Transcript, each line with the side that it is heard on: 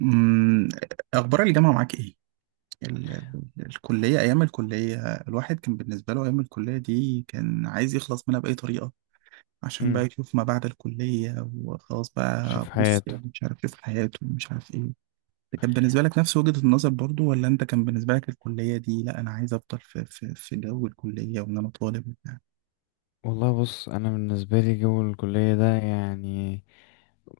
right: أمم، أخبار الجامعة معاك إيه؟ الكلية، أيام الكلية. الواحد كان بالنسبة له أيام الكلية دي كان عايز يخلص منها بأي طريقة، عشان بقى
left: امم
right: يشوف ما بعد الكلية. وخلاص
left: شوف
right: بقى بص،
left: حياته.
right: يعني مش عارف يشوف حياته ومش عارف إيه. ده كان بالنسبة لك نفس وجهة النظر برضو؟ ولا أنت كان بالنسبة لك الكلية دي لأ، أنا عايز أفضل في جو الكلية، وإن أنا طالب وبتاع؟
left: والله، بص، انا بالنسبه لي جو الكليه ده يعني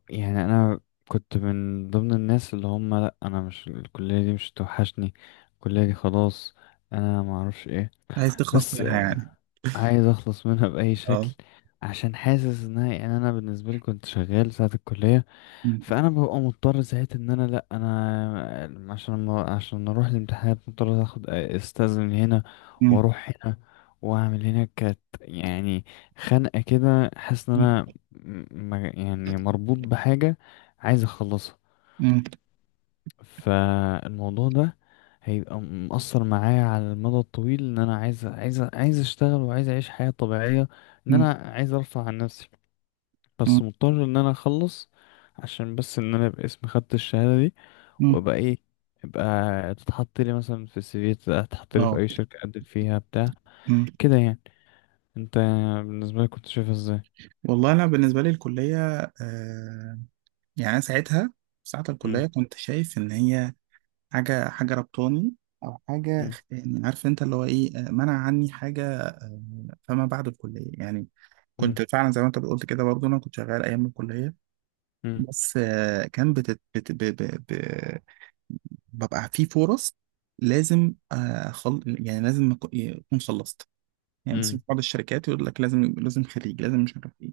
left: يعني انا كنت من ضمن الناس اللي هم، لا انا مش الكليه دي مش توحشني، الكليه دي خلاص، انا ما اعرفش ايه.
right: عايز تخلص
left: بس
right: منها
left: آه،
right: يعني؟
left: عايز اخلص منها باي شكل
right: أه.
left: عشان حاسس انها، يعني انا بالنسبه لي كنت شغال ساعه الكليه.
right: أمم.
left: فانا ببقى مضطر ساعتها ان انا، لا انا عشان، ما عشان اروح الامتحانات، مضطر اخد استاذن هنا
right: أمم.
left: واروح هنا واعمل هنا. كانت يعني خنقه كده، حاسس ان انا يعني مربوط بحاجه عايز اخلصها.
right: أمم.
left: فالموضوع ده هيبقى مأثر معايا على المدى الطويل، ان انا عايز اشتغل وعايز اعيش حياه طبيعيه، ان انا
right: أمم.
left: عايز ارفع عن نفسي،
right: أمم.
left: بس مضطر ان انا اخلص عشان بس ان انا ابقى اسمي خدت الشهاده دي،
right: أمم.
left: وابقى ايه، ابقى تتحط لي مثلا في السي في، تتحط لي في
right: أه.
left: اي شركة اقدم فيها بتاع كده يعني. انت بالنسبة لك كنت شايفها ازاي؟
right: والله انا بالنسبه لي الكليه، آه، يعني انا ساعتها، ساعه
left: مم،
right: الكليه كنت شايف ان هي حاجه ربطاني، او حاجه،
left: مم،
right: عارف انت اللي هو ايه، منع عني حاجه. فما بعد الكليه يعني،
left: مم،
right: كنت فعلا زي ما انت قلت كده برضه، انا كنت شغال ايام الكليه.
left: مم،
right: بس كان بتت بت ب ب ب ببقى في فرص، لازم، آه خل... يعني لازم اكون خلصت. يعني
left: مم،
right: مثلا في بعض الشركات يقول لك لازم خريج، لازم مش عارف إيه.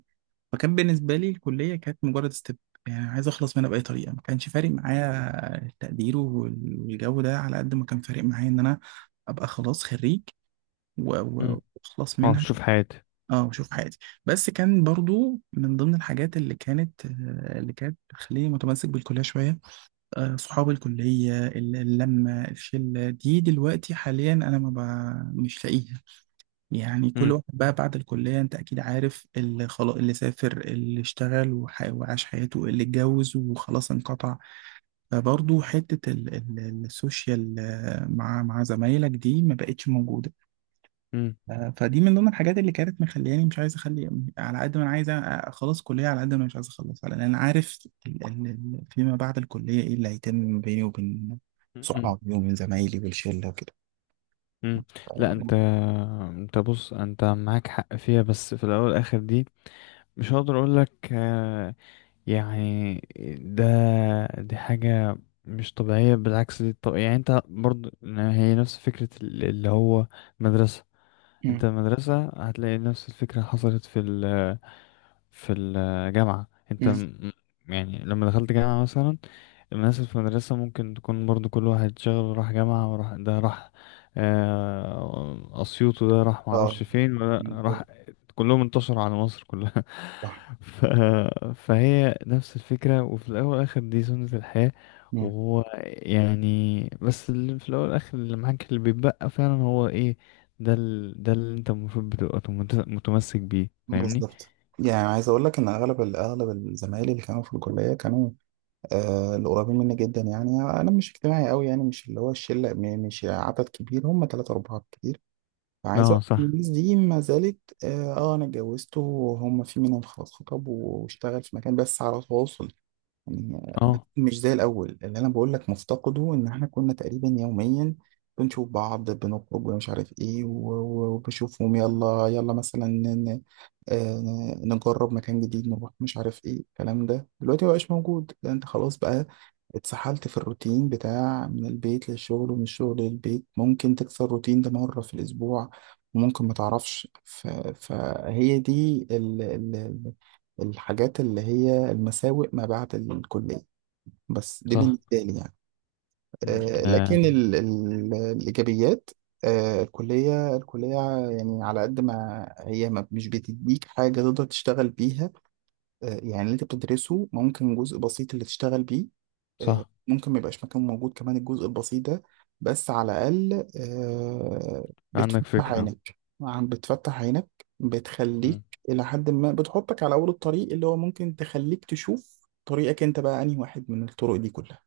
right: فكان بالنسبة لي الكلية كانت مجرد ستيب، يعني عايز أخلص منها بأي طريقة. ما كانش فارق معايا التقدير والجو ده، على قد ما كان فارق معايا إن أنا أبقى خلاص خريج
left: مم.
right: وأخلص
left: اه،
right: منها.
left: شوف حياتي.
right: أه، وأشوف حياتي. بس كان برضو من ضمن الحاجات اللي كانت اللي كانت بتخليني متمسك بالكلية شوية. آه، صحاب الكلية، اللمة، الشلة دي دلوقتي حاليا أنا ما ب- مش لاقيها. يعني كل
left: مم،
right: واحد بقى بعد الكلية، انت اكيد عارف، اللي خلاص اللي سافر اللي اشتغل وعاش حياته، اللي اتجوز وخلاص انقطع. فبرضه حتة السوشيال، آه، مع زمايلك دي ما بقتش موجودة.
left: مم،
right: آه، فدي من ضمن الحاجات اللي كانت مخلياني مش عايز اخلي. على قد ما انا عايز اخلص كلية، على قد ما انا مش عايز اخلص، لان انا عارف فيما بعد الكلية ايه اللي هيتم بيني وبين
left: مم،
right: صحابي وبين زمايلي والشلة وكده.
left: مم. لا انت
right: ف-
left: انت بص، انت معاك حق فيها، بس في الاول والاخر دي مش هقدر اقول لك. يعني ده، دي حاجة مش طبيعية، بالعكس دي. طب يعني انت برضو هي نفس فكرة اللي هو مدرسة.
right: مم.
left: انت المدرسة هتلاقي نفس الفكرة حصلت في الجامعة. انت
right: مم.
left: يعني لما دخلت جامعة مثلا، الناس في المدرسة ممكن تكون برضو كل واحد شغل، راح جامعة، وراح ده، راح أسيوط، وده راح
right: اه،
left: معرفش فين، وده راح،
right: مظبوط.
left: كلهم انتشروا على مصر كلها.
right: صح.
left: ف... فهي نفس الفكرة، وفي الأول والآخر دي سنة الحياة. وهو يعني، بس اللي في الأول والآخر اللي معاك، اللي بيتبقى فعلا هو إيه، ده اللي أنت المفروض بتبقى متمسك بيه، فاهمني؟
right: بالظبط. يعني عايز اقول لك ان اغلب اغلب الزمايل اللي كانوا في الكليه كانوا، آه، القريبين مني جدا. يعني انا مش اجتماعي قوي، يعني مش اللي هو الشله، مش عدد كبير، هم ثلاثه اربعه كتير. فعايز
left: اه
right: اقول لك إن
left: صح،
right: الناس دي ما زالت. اه، آه، انا اتجوزت، وهم في منهم خلاص خطب واشتغل في مكان، بس على تواصل. يعني
left: اه
right: مش زي الأول اللي أنا بقول لك، مفتقده إن إحنا كنا تقريبا يوميا بنشوف بعض بنخرج ومش عارف إيه وبشوفهم. يلا يلا مثلا آه، نجرب مكان جديد، نروح مش عارف إيه. الكلام ده دلوقتي مبقاش موجود. ده أنت خلاص بقى اتسحلت في الروتين بتاع من البيت للشغل ومن الشغل للبيت، ممكن تكسر الروتين ده مرة في الأسبوع، وممكن ما تعرفش. فهي دي الحاجات اللي هي المساوئ ما بعد الكلية، بس دي
left: صح.
right: بالنسبة لي يعني.
left: م-
right: آه، لكن
left: آه
right: ال ال الإيجابيات. آه، الكلية الكلية، يعني على قد ما هي ما مش بتديك حاجة تقدر تشتغل بيها. آه، يعني اللي انت بتدرسه ممكن جزء بسيط اللي تشتغل بيه. آه،
left: صح.
right: ممكن ما يبقاش مكان موجود كمان الجزء البسيط ده. بس على الأقل، آه،
left: عندك
right: بتفتح
left: فكرة.
right: عينك، بتفتح عينك، بتخليك
left: م-
right: إلى حد ما، بتحطك على أول الطريق، اللي هو ممكن تخليك تشوف طريقك أنت بقى أنهي واحد من الطرق دي كلها.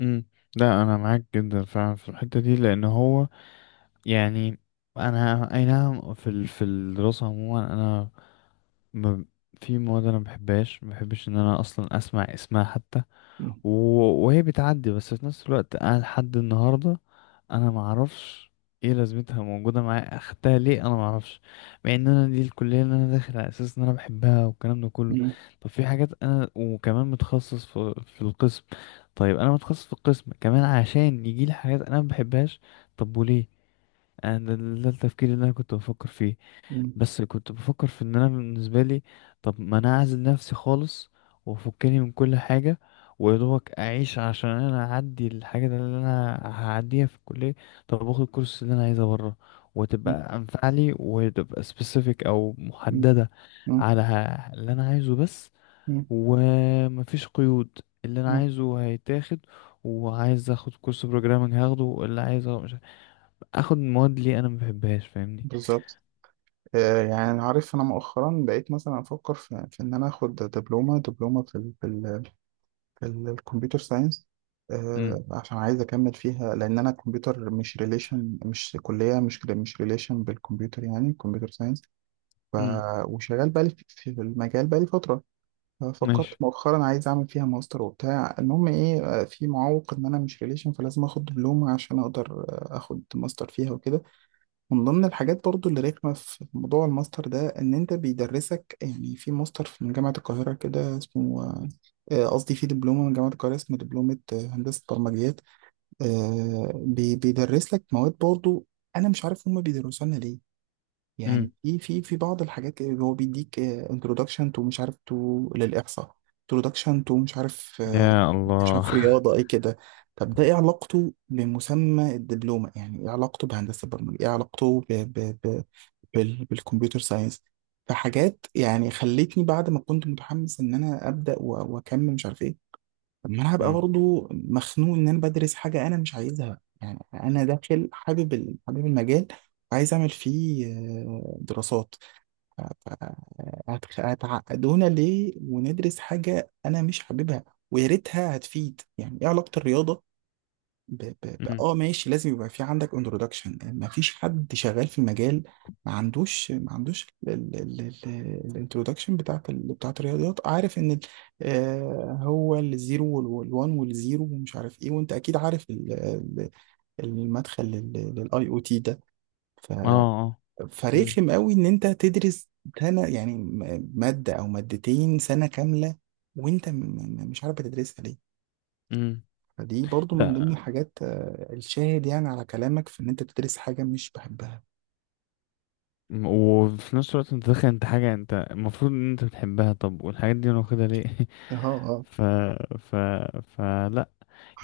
left: م. لا انا معاك جدا فعلا في الحتة دي، لان هو يعني، انا اي نعم، في الدراسة عموما انا، ما في مواد انا ما بحبهاش، ما بحبش ان انا اصلا اسمع اسمها حتى.
right: م.
left: وهي بتعدي، بس في نفس الوقت انا لحد النهارده، انا ما اعرفش ايه لازمتها موجوده معايا، اخدتها ليه، انا ما اعرفش، مع ان انا دي الكليه اللي انا داخل على اساس ان انا بحبها والكلام ده كله.
right: م.
left: طب في حاجات انا، وكمان متخصص في القسم. طيب انا متخصص في القسم كمان، عشان يجي لي حاجات انا ما بحبهاش. طب وليه انا؟ ده التفكير اللي انا كنت بفكر فيه.
right: م.
left: بس كنت بفكر في ان انا بالنسبه لي، طب ما انا اعزل نفسي خالص، وافكني من كل حاجه، ويدوبك اعيش عشان انا اعدي الحاجه اللي انا هعديها في الكليه. طب باخد الكورس اللي انا عايزه بره،
right: م.
left: وتبقى انفع لي، وتبقى سبيسيفيك او
right: م.
left: محدده
right: م.
left: على اللي انا عايزه بس.
right: م.
left: ومفيش قيود، اللي انا
right: م.
left: عايزه هيتاخد. وعايز اخد كورس بروجرامنج، هاخده اللي عايزه. مش عارف. اخد مواد ليه انا ما بحبهاش؟ فاهمني؟
right: بالظبط. آه، يعني عارف، أنا مؤخرا بقيت مثلا أفكر في, في إن أنا آخد دبلومة في، الكمبيوتر ساينس.
left: امم.
right: آه، عشان عايز اكمل فيها، لان انا الكمبيوتر مش ريليشن، مش كليه مش ريليشن بالكمبيوتر، يعني كمبيوتر ساينس. ف
left: امم.
right: وشغال بقالي في المجال بقالي فتره. ففكرت
left: ماشي.
right: مؤخرا عايز اعمل فيها ماستر وبتاع، المهم ايه، آه، في معوق ان انا مش ريليشن، فلازم اخد دبلومه عشان اقدر، آه، اخد ماستر فيها وكده. من ضمن الحاجات برضو اللي رخمة في موضوع الماستر ده إن أنت بيدرسك، يعني في ماستر في من جامعة القاهرة كده اسمه، آه، قصدي في دبلومة من جامعة القاهرة اسمه دبلومة، آه، هندسة برمجيات. آه، بيدرس لك مواد برضو. أنا مش عارف هما بيدرسوا لنا ليه. يعني
left: امم.
right: في بعض الحاجات اللي هو بيديك انترودكشن تو مش عارف، تو للإحصاء. introduction to مش عارف.
left: يا الله.
right: شاف رياضة ايه كده. طب ده ايه علاقته بمسمى الدبلومة؟ يعني ايه علاقته بهندسة البرمجة؟ ايه علاقته بالكمبيوتر ساينس؟ فحاجات يعني خلتني بعد ما كنت متحمس ان انا ابدا واكمل مش عارف ايه. طب ما انا هبقى
left: امم.
right: برضه مخنوق ان انا بدرس حاجة انا مش عايزها، يعني انا داخل حابب حابب المجال، وعايز اعمل فيه، آه، دراسات. هتعقدونا ليه وندرس حاجة أنا مش حاببها؟ ويا ريتها هتفيد. يعني إيه علاقة الرياضة
left: امم.
right: آه ماشي، لازم يبقى في عندك انترودكشن، مفيش حد شغال في المجال ما عندوش الانترودكشن بتاعت بتاعت الرياضيات. عارف إن آه، هو الزيرو والوان والزيرو ومش عارف إيه. وأنت أكيد عارف ال- المدخل للآي أو تي ده. ف
left: اه. اه. امم.
right: فرخم قوي ان انت تدرس سنه، يعني ماده او مادتين سنه كامله، وانت مش عارف بتدرسها ليه.
left: امم.
right: فدي برضو من ضمن
left: لا.
right: الحاجات، آه، الشاهد يعني على كلامك في ان انت بتدرس حاجه مش بحبها.
left: وفي نفس الوقت انت داخل انت حاجه انت المفروض ان انت بتحبها. طب والحاجات دي انا واخدها ليه؟
right: اه، اه.
left: ف ف فلا،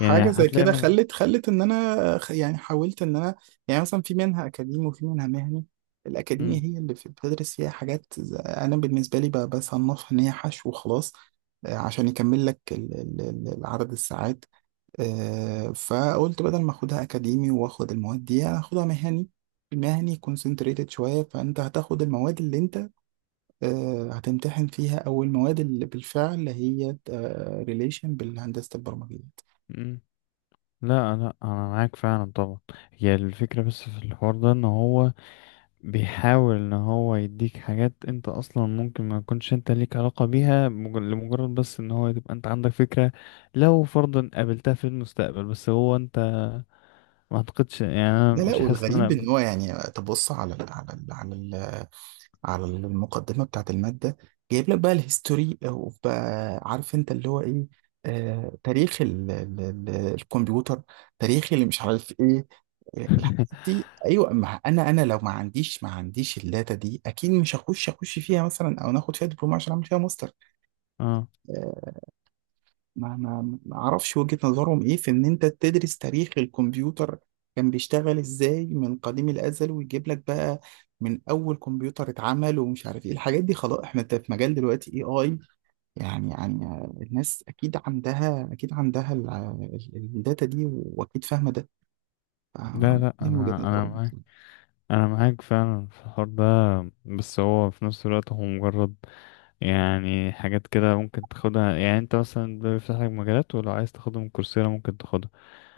left: يعني
right: زي
left: هتلاقي
right: كده
left: مثلا.
right: خلت ان انا حاولت ان انا، يعني مثلا في منها اكاديمي وفي منها مهني. الاكاديمي
left: امم.
right: هي اللي بتدرس فيها حاجات، انا بالنسبه لي بصنفها ان هي حشو وخلاص، آه، عشان يكمل لك العدد الساعات. آه، فقلت بدل ما اخدها اكاديمي واخد المواد دي، هاخدها مهني. المهني كونسنتريتد شوية، فانت هتاخد المواد اللي انت، آه، هتمتحن فيها، او المواد اللي بالفعل هي ريليشن بالهندسة البرمجية.
left: امم. لا، لا، انا معاك فعلا طبعا. هي الفكره، بس في الحوار ده ان هو بيحاول ان هو يديك حاجات انت اصلا ممكن ما يكونش انت ليك علاقة بيها، لمجرد بس ان هو تبقى انت عندك فكرة لو فرضا قابلتها في المستقبل. بس هو انت ما اعتقدش، يعني انا
right: لا لا،
left: مش حاسس ان انا
right: والغريب ان هو، يعني تبص على ال، على المقدمة بتاعت المادة، جايب لك بقى الهيستوري، او بقى عارف انت اللي هو ايه، آه، تاريخ ال ال ال الكمبيوتر، تاريخ اللي مش عارف ايه الحاجات دي. ايوه، ما انا لو ما عنديش الداتا دي اكيد مش اخش فيها مثلا، او ناخد فيها دبلومه عشان اعمل فيها ماستر،
left: اه.
right: آه، ما اعرفش وجهه نظرهم ايه في ان انت تدرس تاريخ الكمبيوتر كان بيشتغل ازاي من قديم الازل، ويجيب لك بقى من اول كمبيوتر اتعمل ومش عارف ايه الحاجات دي. خلاص، احنا في مجال دلوقتي AI، يعني آه، الناس اكيد عندها الداتا دي واكيد فاهمه ده،
left: لا،
right: آه،
left: لا،
right: دي من وجهه
left: انا
right: نظرهم.
left: معاك، انا معاك فعلا في الحوار ده. بس هو في نفس الوقت هو مجرد، يعني حاجات كده ممكن تاخدها. يعني انت مثلا، ده بيفتح لك مجالات، ولو عايز تاخدها من كورسيرا ممكن تاخدها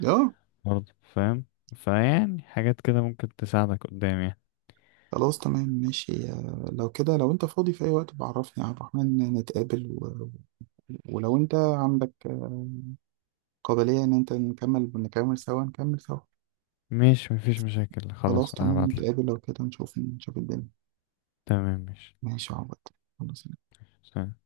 right: اه.
left: برضه، فاهم؟ فيعني حاجات كده ممكن تساعدك قدام يعني.
right: خلاص، تمام ماشي، آه، لو كده لو انت فاضي في اي وقت بعرفني يا عبد الرحمن، نتقابل ولو انت عندك قابلية ان انت نكمل سوا.
left: ماشي، مفيش مشاكل،
right: خلاص
left: خلاص
right: تمام،
left: هبعتلك.
right: نتقابل لو كده، نشوف الدنيا.
left: تمام ماشي.
right: ماشي يا عبد. خلاص.
left: سلام.